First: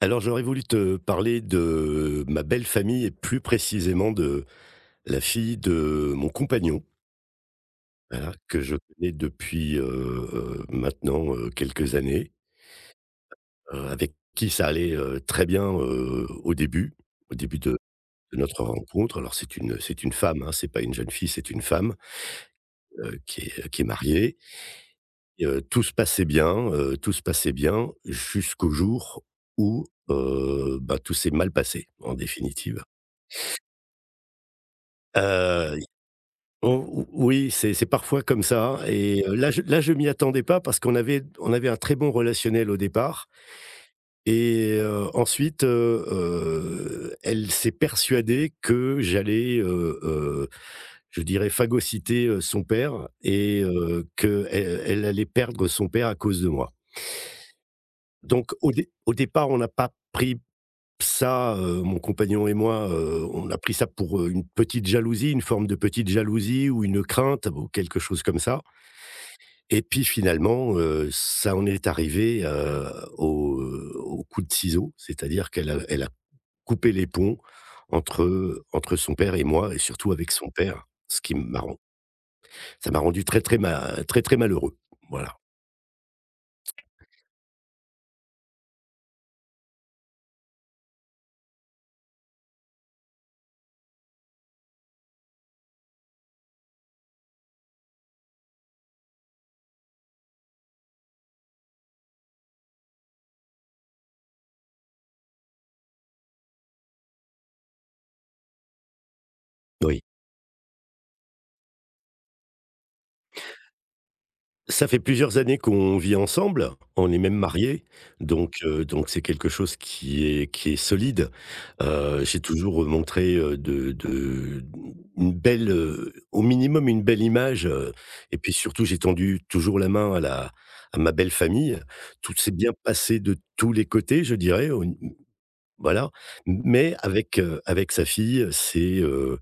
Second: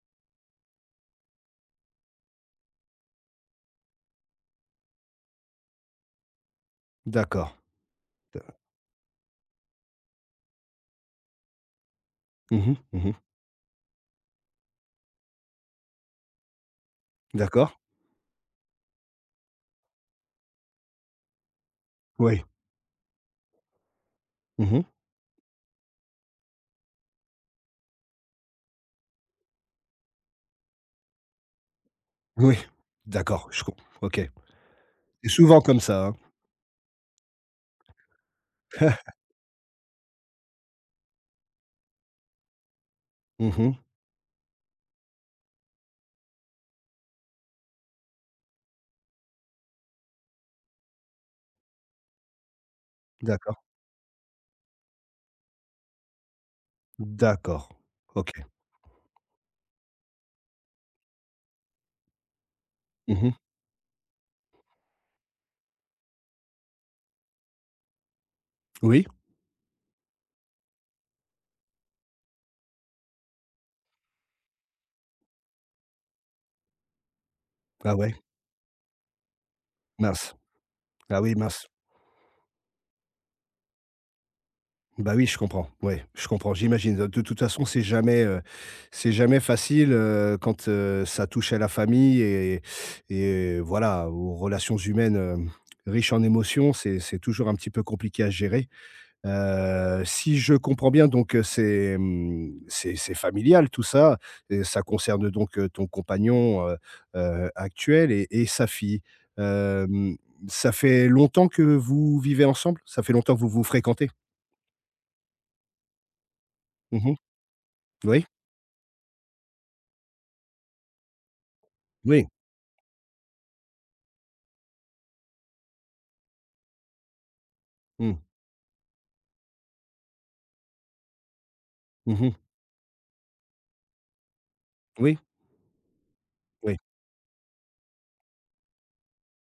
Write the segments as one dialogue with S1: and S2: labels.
S1: Alors j'aurais voulu te parler de ma belle famille et plus précisément de la fille de mon compagnon,
S2: D'accord.
S1: voilà,
S2: Heu,
S1: que je connais depuis, maintenant, quelques années,
S2: mmh mh, mmh
S1: avec qui ça allait, très bien, au début
S2: d'accord.
S1: de notre rencontre. Alors c'est une femme, hein, c'est pas une jeune fille, c'est une femme,
S2: Oui.
S1: qui est mariée
S2: Mmh.
S1: et tout se passait bien, jusqu'au jour où, tout s'est mal passé en
S2: Oui.
S1: définitive.
S2: D'accord, je comprends. OK. C'est souvent
S1: Heu
S2: comme ça, hein.
S1: O oui, c'est parfois comme ça et là je m'y attendais pas parce qu'on avait on avait un très bon relationnel au départ
S2: Mmh.
S1: et ensuite, elle s'est persuadée que j'allais, je dirais phagocyter, son père
S2: D'accord.
S1: et qu'elle elle allait perdre son père à cause de moi.
S2: D'accord. OK.
S1: Donc au départ, on n'a pas pris ça, mon compagnon et moi,
S2: Mmh.
S1: on a pris ça pour, une petite jalousie, une forme de petite jalousie ou une crainte ou quelque chose comme ça.
S2: Oui.
S1: Et puis finalement, ça en est arrivé, au, au coup de ciseau, c'est-à-dire qu'elle a elle a coupé les ponts
S2: Ah ouais,
S1: entre, entre son père et moi et surtout avec
S2: mince.
S1: son père, ce
S2: Ah
S1: qui
S2: oui,
S1: m'a
S2: mince.
S1: ça m'a rendu très, très malheureux.
S2: Bah oui,
S1: Voilà.
S2: je comprends. Ouais, je comprends, j'imagine. De toute façon, c'est jamais facile, quand, ça touche à la famille et voilà, aux relations humaines, riches en émotions, c'est toujours un petit peu compliqué à gérer. Si je comprends bien donc, c'est, mmh, c'est familial tout ça et ça concerne donc, ton compagnon, actuel et sa fille.
S1: Oui.
S2: Hem, ça fait longtemps que vous vivez ensemble? Ça fait longtemps que vous vous fréquentez?
S1: Ça fait plusieurs années qu'on vit ensemble, on
S2: Mmh.
S1: est même mariés,
S2: Oui,
S1: donc c'est quelque chose qui est solide.
S2: oui.
S1: J'ai toujours montré, de une belle, au minimum une belle image,
S2: Mmh.
S1: et puis surtout j'ai tendu toujours la main à ma belle famille. Tout
S2: Mmh.
S1: s'est bien passé de tous les côtés, je dirais, au
S2: Oui,
S1: voilà,
S2: oui.
S1: mais avec, avec sa fille,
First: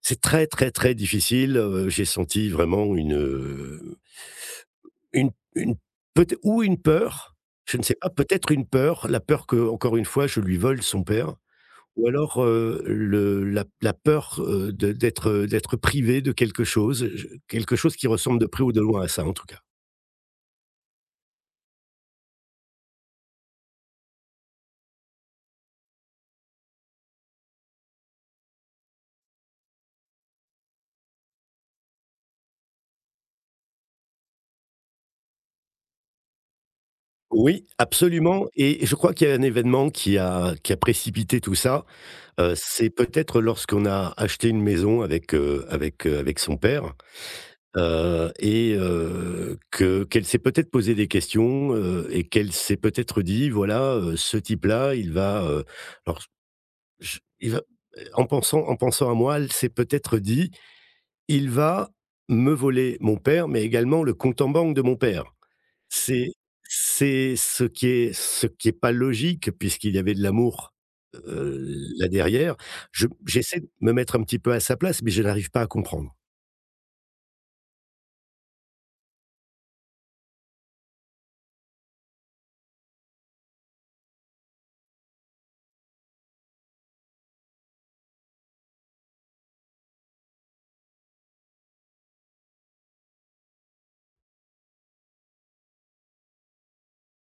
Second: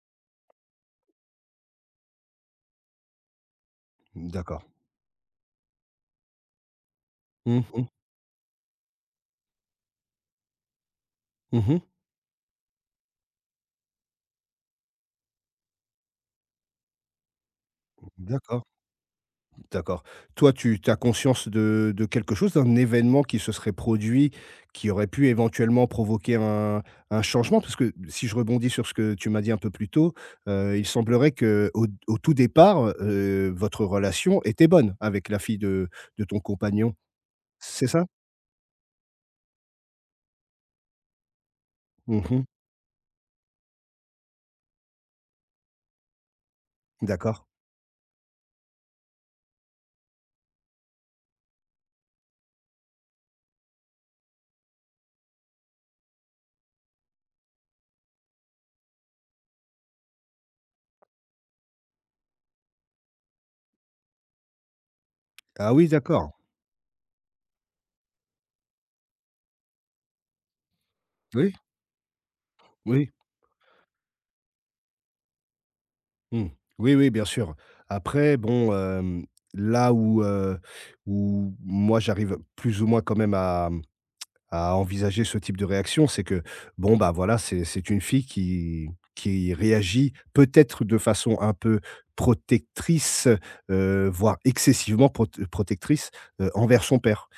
S1: c'est très, très, très difficile, j'ai senti vraiment euh,
S2: D'accord.
S1: une peut ou une peur,
S2: Mmh
S1: je ne
S2: mh.
S1: sais pas, peut-être une peur, la peur que, encore une fois, je lui vole son père
S2: Mmh.
S1: ou alors, le la peur, de d'être, d'être privé de quelque chose, je quelque chose qui ressemble de
S2: D'accord.
S1: près ou de loin à ça, en tout cas.
S2: D'accord. Toi, tu as conscience de quelque chose, d'un événement qui se serait produit, qui aurait pu éventuellement provoquer un changement? Parce que si je rebondis sur ce que tu m'as dit un peu plus tôt, il semblerait que au tout départ, votre relation était bonne avec la fille de ton compagnon,
S1: Oui,
S2: c'est ça?
S1: absolument et je crois qu'il y a un événement qui a précipité tout ça,
S2: Mmh.
S1: c'est peut-être lorsqu'on a acheté une maison avec, avec son père.
S2: D'accord.
S1: Et que qu'elle s'est peut-être posé des questions, et qu'elle s'est peut-être dit: «Voilà, ce type-là, il va, heu». Alors je il va en pensant à moi, elle s'est peut-être dit: «Il va me voler mon père, mais également le compte en banque de mon père».
S2: Ah oui,
S1: C'est
S2: d'accord.
S1: c'est ce qui est pas logique puisqu'il y avait de l'amour,
S2: Oui,
S1: heu, là derrière. Je
S2: oui.
S1: j'essaie de me mettre un petit peu à sa place, mais je n'arrive pas à comprendre.
S2: Mmh. Oui, oui, bien sûr. Après bon, là où, où moi j'arrive plus ou moins quand même à envisager ce type de réaction, c'est que bon, bah, voilà, c'est une fille qui réagit peut-être de façon un peu protectrice, voire excessivement protectrice, envers son père.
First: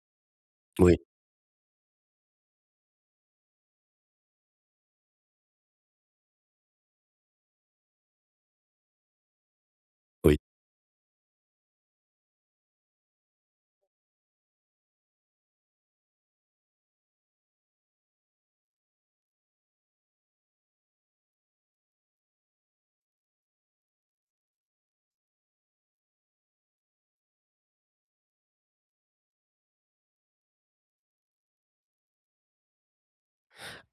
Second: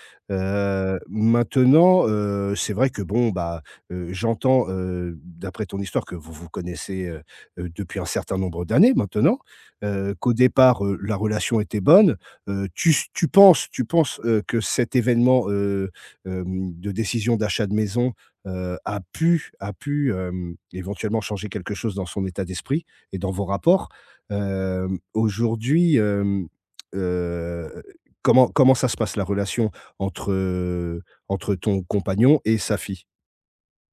S1: Oui,
S2: Maintenant, c'est vrai que bon, bah, j'entends, d'après ton histoire que vous vous connaissez, depuis un certain nombre d'années maintenant, qu'au
S1: oui.
S2: départ, la relation était bonne. Tu penses, que cet événement, de décision d'achat de maison, a pu, éventuellement changer quelque chose dans son état d'esprit et dans vos rapports. Aujourd'hui, heu, comment ça se passe la relation entre, heu, entre ton compagnon et sa fille?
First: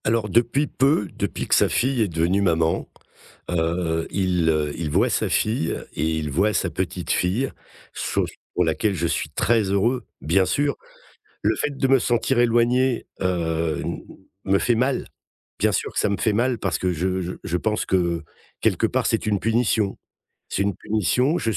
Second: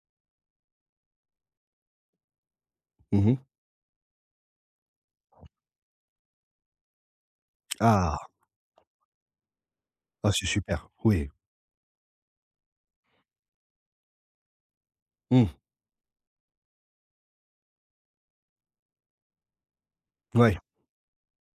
S1: Alors depuis peu, depuis que sa fille est devenue maman,
S2: Mmh.
S1: il voit sa fille et il voit sa petite-fille,
S2: Ah!
S1: chose pour laquelle je suis très heureux,
S2: Ah,
S1: bien
S2: c'est
S1: sûr.
S2: super. Oui.
S1: Le fait de me sentir éloigné, n me fait mal.
S2: Mmh.
S1: Bien sûr que ça me fait mal parce que je pense que quelque part c'est une punition.
S2: Ouais,
S1: C'est une punition, je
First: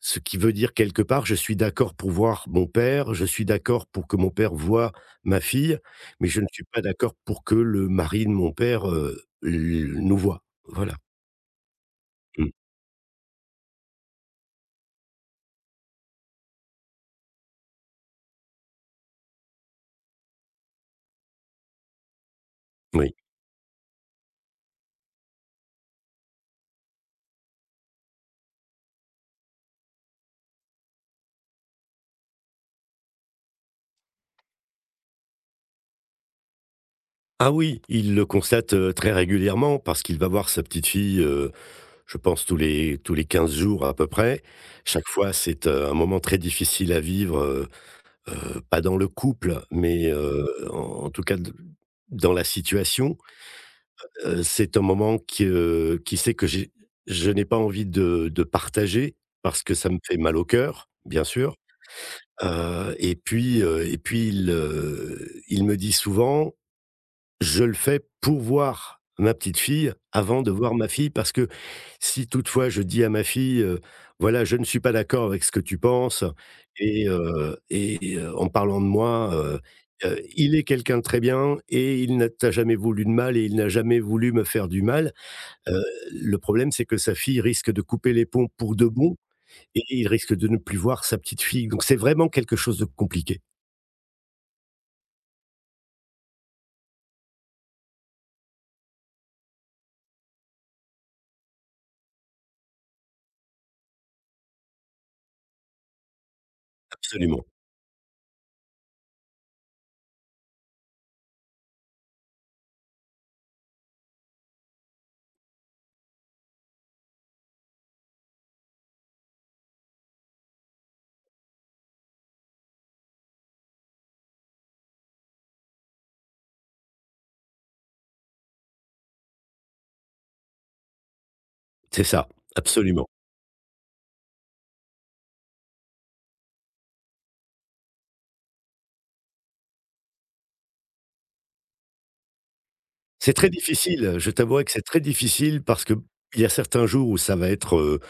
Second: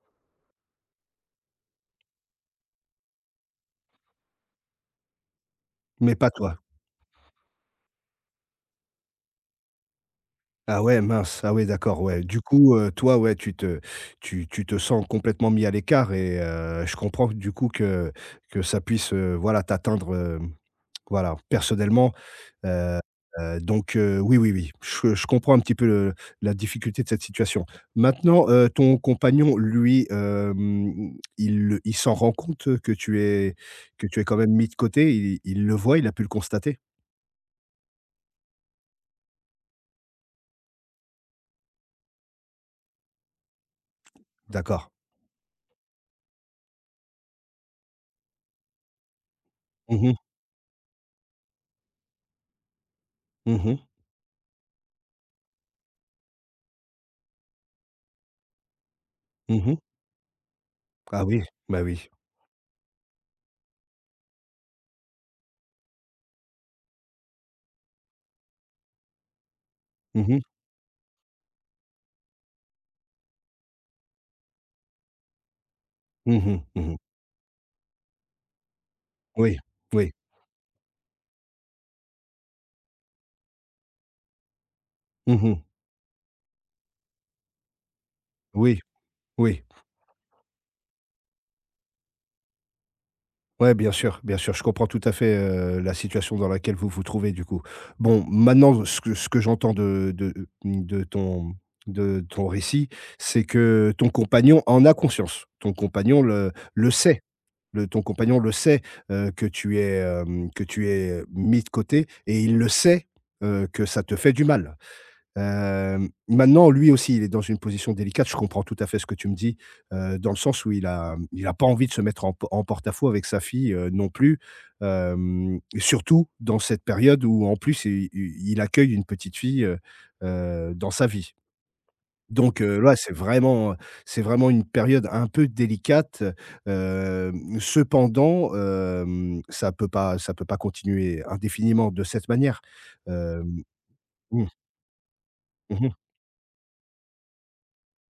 S1: ce qui veut dire quelque part, je suis d'accord pour voir mon père, je suis d'accord pour que mon père voie ma fille,
S2: mais
S1: mais
S2: pas
S1: je ne
S2: toi.
S1: suis pas d'accord pour que le mari de mon père, l nous voie.
S2: Ah
S1: Voilà.
S2: ouais, mince. Ah ouais, d'accord, ouais. Du
S1: Mmh,
S2: coup, toi, ouais, tu te sens complètement mis à l'écart et je comprends du coup que ça puisse, voilà, t'atteindre, voilà, personnellement. Heu,
S1: oui.
S2: donc, oui, oui, oui, je comprends un petit peu le la difficulté de cette situation. Maintenant, ton compagnon, lui, il s'en rend compte, que tu es quand même mis de côté? Il le voit? Il a pu le constater?
S1: Ah oui, il le constate, très régulièrement parce qu'il va voir sa petite fille, je pense tous les 15 jours à peu près.
S2: D'accord.
S1: Chaque fois, c'est un moment très difficile à vivre, pas dans le couple, mais,
S2: Mmh mh.
S1: en tout cas d dans la situation.
S2: Mmh mh.
S1: C'est un moment qui sait que j'ai je n'ai pas envie de partager parce
S2: Mmh
S1: que
S2: mh.
S1: ça me fait mal au cœur, bien
S2: Ah oui,
S1: sûr,
S2: bah oui.
S1: et puis il me dit souvent: «Je le fais pour voir ma petite fille
S2: Mmh mh.
S1: avant de voir ma fille», parce que si toutefois je dis à ma fille, «Voilà, je ne suis pas d'accord avec ce que tu penses
S2: Mmh mh. Mmh mh.
S1: et en parlant de moi,
S2: Oui, oui.
S1: il est quelqu'un de très bien et il n'a t'a jamais voulu de mal et il n'a jamais voulu me faire du mal».
S2: Mmh mh.
S1: Heu, le problème, c'est que sa fille risque de couper les ponts pour
S2: Oui,
S1: de bon
S2: oui.
S1: et il risque de ne plus voir sa petite fille. Donc c'est vraiment quelque chose de compliqué.
S2: Ouais, bien sûr, bien sûr. Je comprends tout à fait, la situation dans laquelle vous vous trouvez, du coup. Bon, maintenant, ce que j'entends mmh, de ton de ton récit, c'est que ton compagnon en a conscience. Ton compagnon le sait.
S1: Absolument.
S2: Le ton compagnon le sait, que tu es, que tu es mis de côté et il le sait, que ça te fait du mal. Maintenant, lui aussi, il est dans une position délicate. Je comprends tout à fait ce que tu me dis, dans le sens où il a mmh, il a pas envie de se mettre en porte-à-faux avec sa fille, non plus. Et surtout dans cette période où, en plus, i i il accueille une petite fille, dans sa vie.
S1: C'est ça,
S2: Là,
S1: absolument.
S2: c'est vraiment une période un peu délicate. Cependant, ça peut pas continuer indéfiniment de cette manière.
S1: C'est très
S2: Hem,
S1: difficile, je
S2: mmh.
S1: t'avouerai que c'est très difficile
S2: Mmh
S1: parce que
S2: mh.
S1: il y a certains jours où ça va être, heu,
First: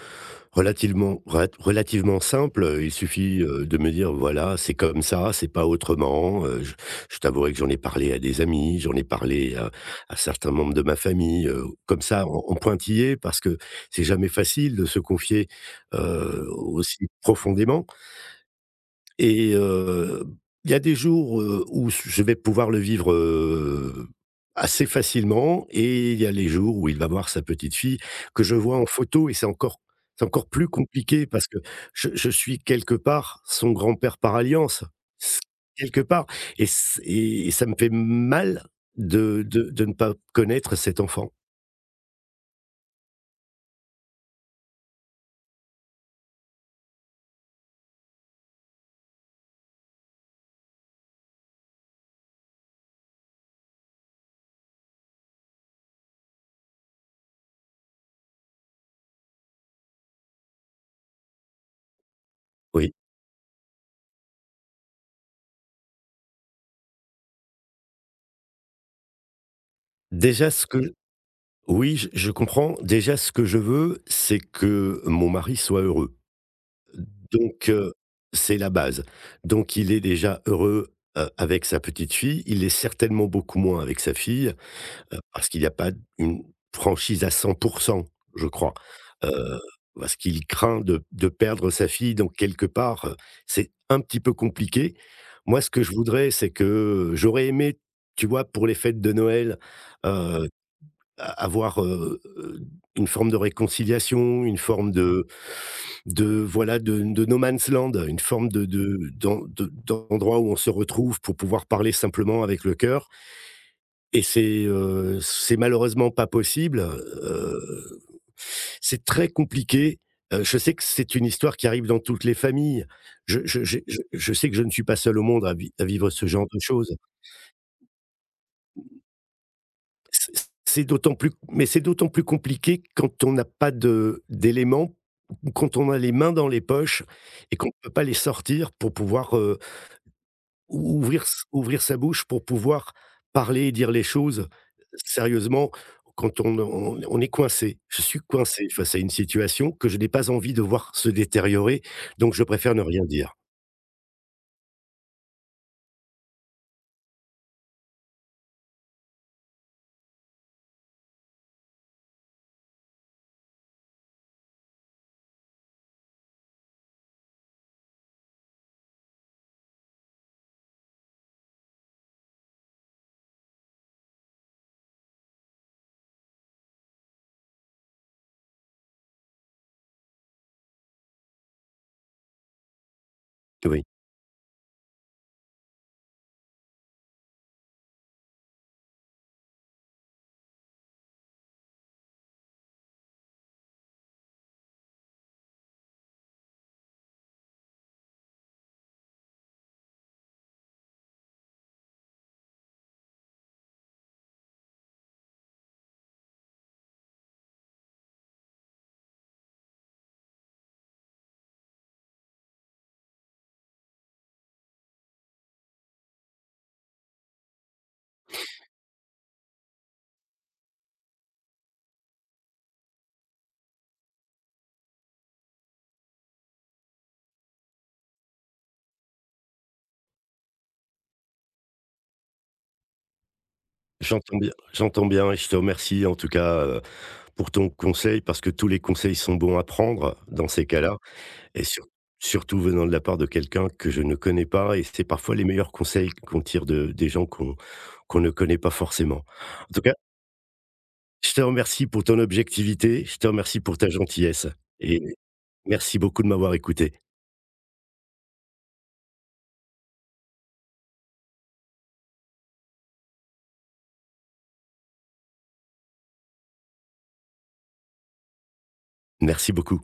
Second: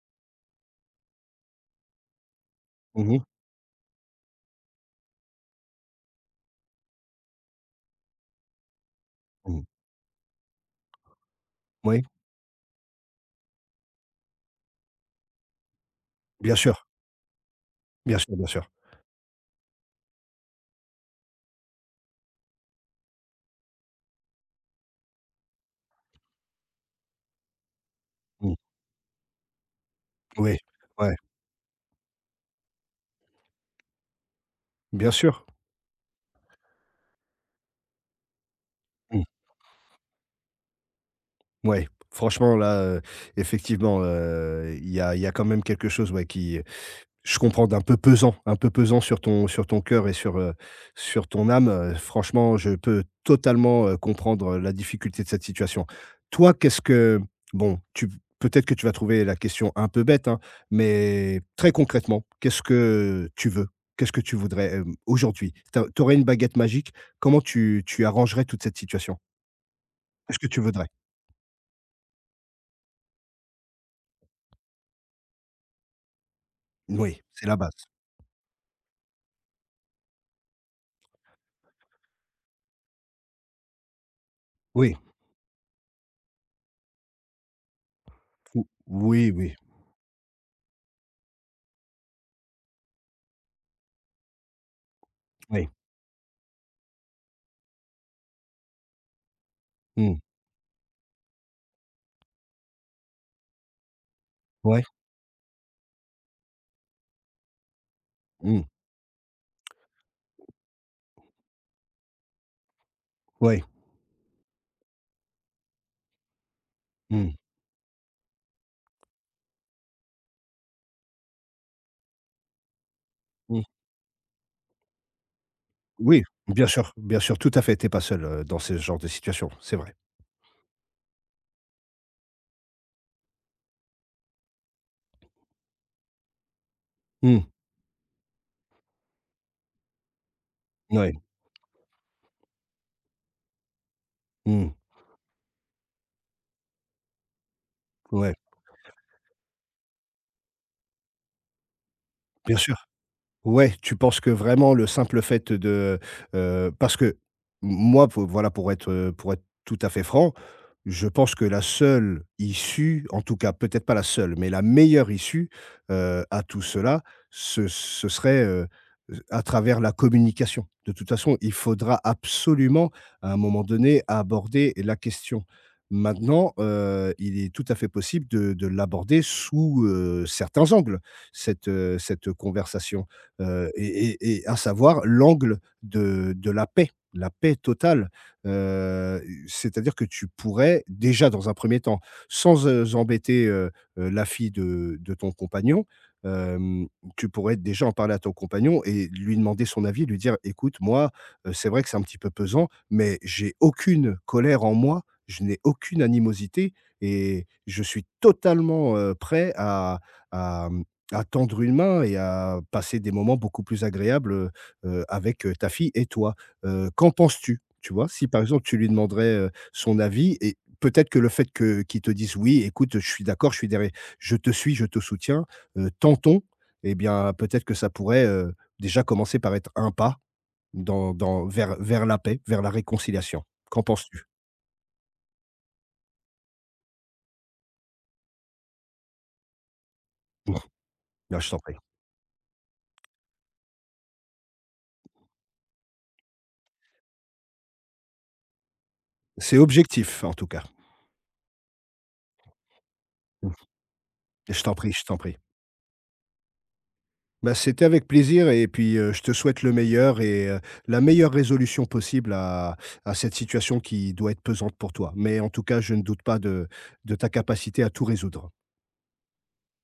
S1: relativement relat relativement simple, il
S2: Mmh.
S1: suffit, de me dire: «Voilà, c'est comme ça, c'est pas autrement», je t'avouerai que j'en ai parlé à des amis, j'en ai parlé
S2: Mmh.
S1: à certains membres de ma famille, comme
S2: Oui.
S1: ça en pointillé parce que c'est jamais facile de se confier,
S2: Bien sûr,
S1: aussi profondément.
S2: bien sûr, bien sûr.
S1: Et il y a des jours, où je vais pouvoir le vivre, assez facilement et il y a les jours où il va voir sa petite fille que je
S2: Mmh.
S1: vois en photo et c'est encore
S2: Oui,
S1: plus
S2: ouais,
S1: compliqué parce que je suis quelque part son grand-père par alliance,
S2: bien
S1: s
S2: sûr.
S1: quelque part et c et ça me fait mal
S2: Mmh.
S1: de ne pas connaître cet enfant.
S2: Ouais, franchement là, effectivement, il y a quand même quelque chose, ouais, qui... Je comprends, d'un peu pesant, un peu pesant sur ton cœur et sur ton âme, franchement, je peux totalement, comprendre, la difficulté de cette situation. Toi, qu'est-ce que bon, tu... peut-être que tu vas trouver la question un peu bête, hein, mais très concrètement, qu'est-ce
S1: Oui.
S2: que tu veux? Qu'est-ce que tu voudrais, aujourd'hui? Tu aurais une baguette magique, comment tu arrangerais toute cette situation? Qu'est-ce que
S1: Déjà
S2: tu
S1: ce
S2: voudrais?
S1: que oui, je comprends. Déjà ce que je veux, c'est que mon mari soit heureux.
S2: Oui, c'est la
S1: Donc
S2: base.
S1: heu, c'est la base. Donc il est déjà heureux, avec sa petite fille, il est certainement beaucoup moins avec sa fille,
S2: Oui,
S1: parce qu'il n'y a pas une franchise à 100%, je
S2: ou
S1: crois.
S2: oui, oui,
S1: Heu, parce qu'il craint de perdre sa fille, donc quelque part, c'est un petit peu compliqué. Moi,
S2: oui.
S1: ce que je voudrais, c'est que j'aurais aimé, tu vois, pour les fêtes de Noël,
S2: Mmh.
S1: heu a avoir, une forme de réconciliation, une
S2: Ouais.
S1: forme de voilà, de no man's land, une forme
S2: Mmh.
S1: de d'endroit où on se retrouve pour pouvoir parler simplement avec le cœur
S2: Ouais.
S1: et c'est malheureusement pas possible,
S2: Mmh.
S1: c'est très compliqué, je sais que c'est une histoire qui arrive dans toutes les familles.
S2: Mmh.
S1: Je sais que je ne suis pas seul au monde à vi à vivre
S2: Oui,
S1: ce genre de choses.
S2: bien sûr, tout à fait. T'es pas seul, dans ce genre de situation, c'est vrai.
S1: C c'est d'autant plus compliqué quand on n'a pas de d'éléments ou quand on a les mains dans les poches
S2: Mmh,
S1: et qu'on ne peut pas les sortir pour pouvoir, ou
S2: ouais,
S1: ouvrir s ouvrir sa bouche pour pouvoir parler et dire les choses
S2: mmh,
S1: sérieusement quand on est coincé. Je suis
S2: ouais,
S1: coincé face à une situation que je n'ai pas envie de voir se détériorer, donc je
S2: bien
S1: préfère ne
S2: sûr.
S1: rien dire.
S2: Ouais, tu penses que vraiment le simple fait de... parce que moi, pour voilà, pour être tout à fait franc, je pense que la seule issue, en tout cas peut-être pas la seule, mais la meilleure issue, à tout cela, ce serait, à travers la communication. De toute façon, il faudra absolument, à un moment donné, aborder la question. Maintenant, il est tout à fait possible de l'aborder sous, certains angles, cette conversation
S1: Oui.
S2: et à savoir l'angle de la paix totale. Heu, c'est-à-dire que tu pourrais déjà dans un premier temps, sans, embêter, la fille de ton compagnon, hem, tu pourrais déjà en parler à ton compagnon et lui demander son avis, lui dire: «Écoute, moi, c'est vrai que c'est un petit peu pesant, mais j'ai aucune colère en moi, je n'ai aucune animosité et je suis totalement, prêt à, mmh à tendre une main et à passer des moments beaucoup plus agréables, avec, ta fille et toi. Qu'en penses-tu? Tu vois? Si par exemple tu lui demanderais, son avis et peut-être que le fait que qu'ils te dise «Oui, écoute, je suis d'accord, je suis derrière, je te suis, je te soutiens, tentons», eh bien peut-être que ça pourrait, déjà commencer par être un pas dans dans vers vers la paix, vers la réconciliation. Qu'en penses-tu?
S1: J'entends bien et je te remercie en tout cas, pour ton conseil parce que tous les conseils sont bons à prendre dans
S2: Bon,
S1: ces cas-là
S2: Là, je t'en
S1: et
S2: prie.
S1: surtout venant de la part de quelqu'un que je ne connais pas et c'est parfois les meilleurs conseils qu'on tire de des gens qu'on ne connaît pas forcément.
S2: C'est
S1: En tout cas,
S2: objectif en tout cas.
S1: je te remercie pour ton objectivité, je te remercie pour ta gentillesse
S2: Je t'en prie,
S1: et
S2: je t'en prie.
S1: merci beaucoup de m'avoir écouté.
S2: Bah, c'était avec plaisir et puis, je te souhaite le meilleur et la meilleure résolution possible à cette situation qui doit être pesante pour toi. Mais en tout cas, je ne doute pas de ta capacité à tout résoudre.
S1: Merci beaucoup.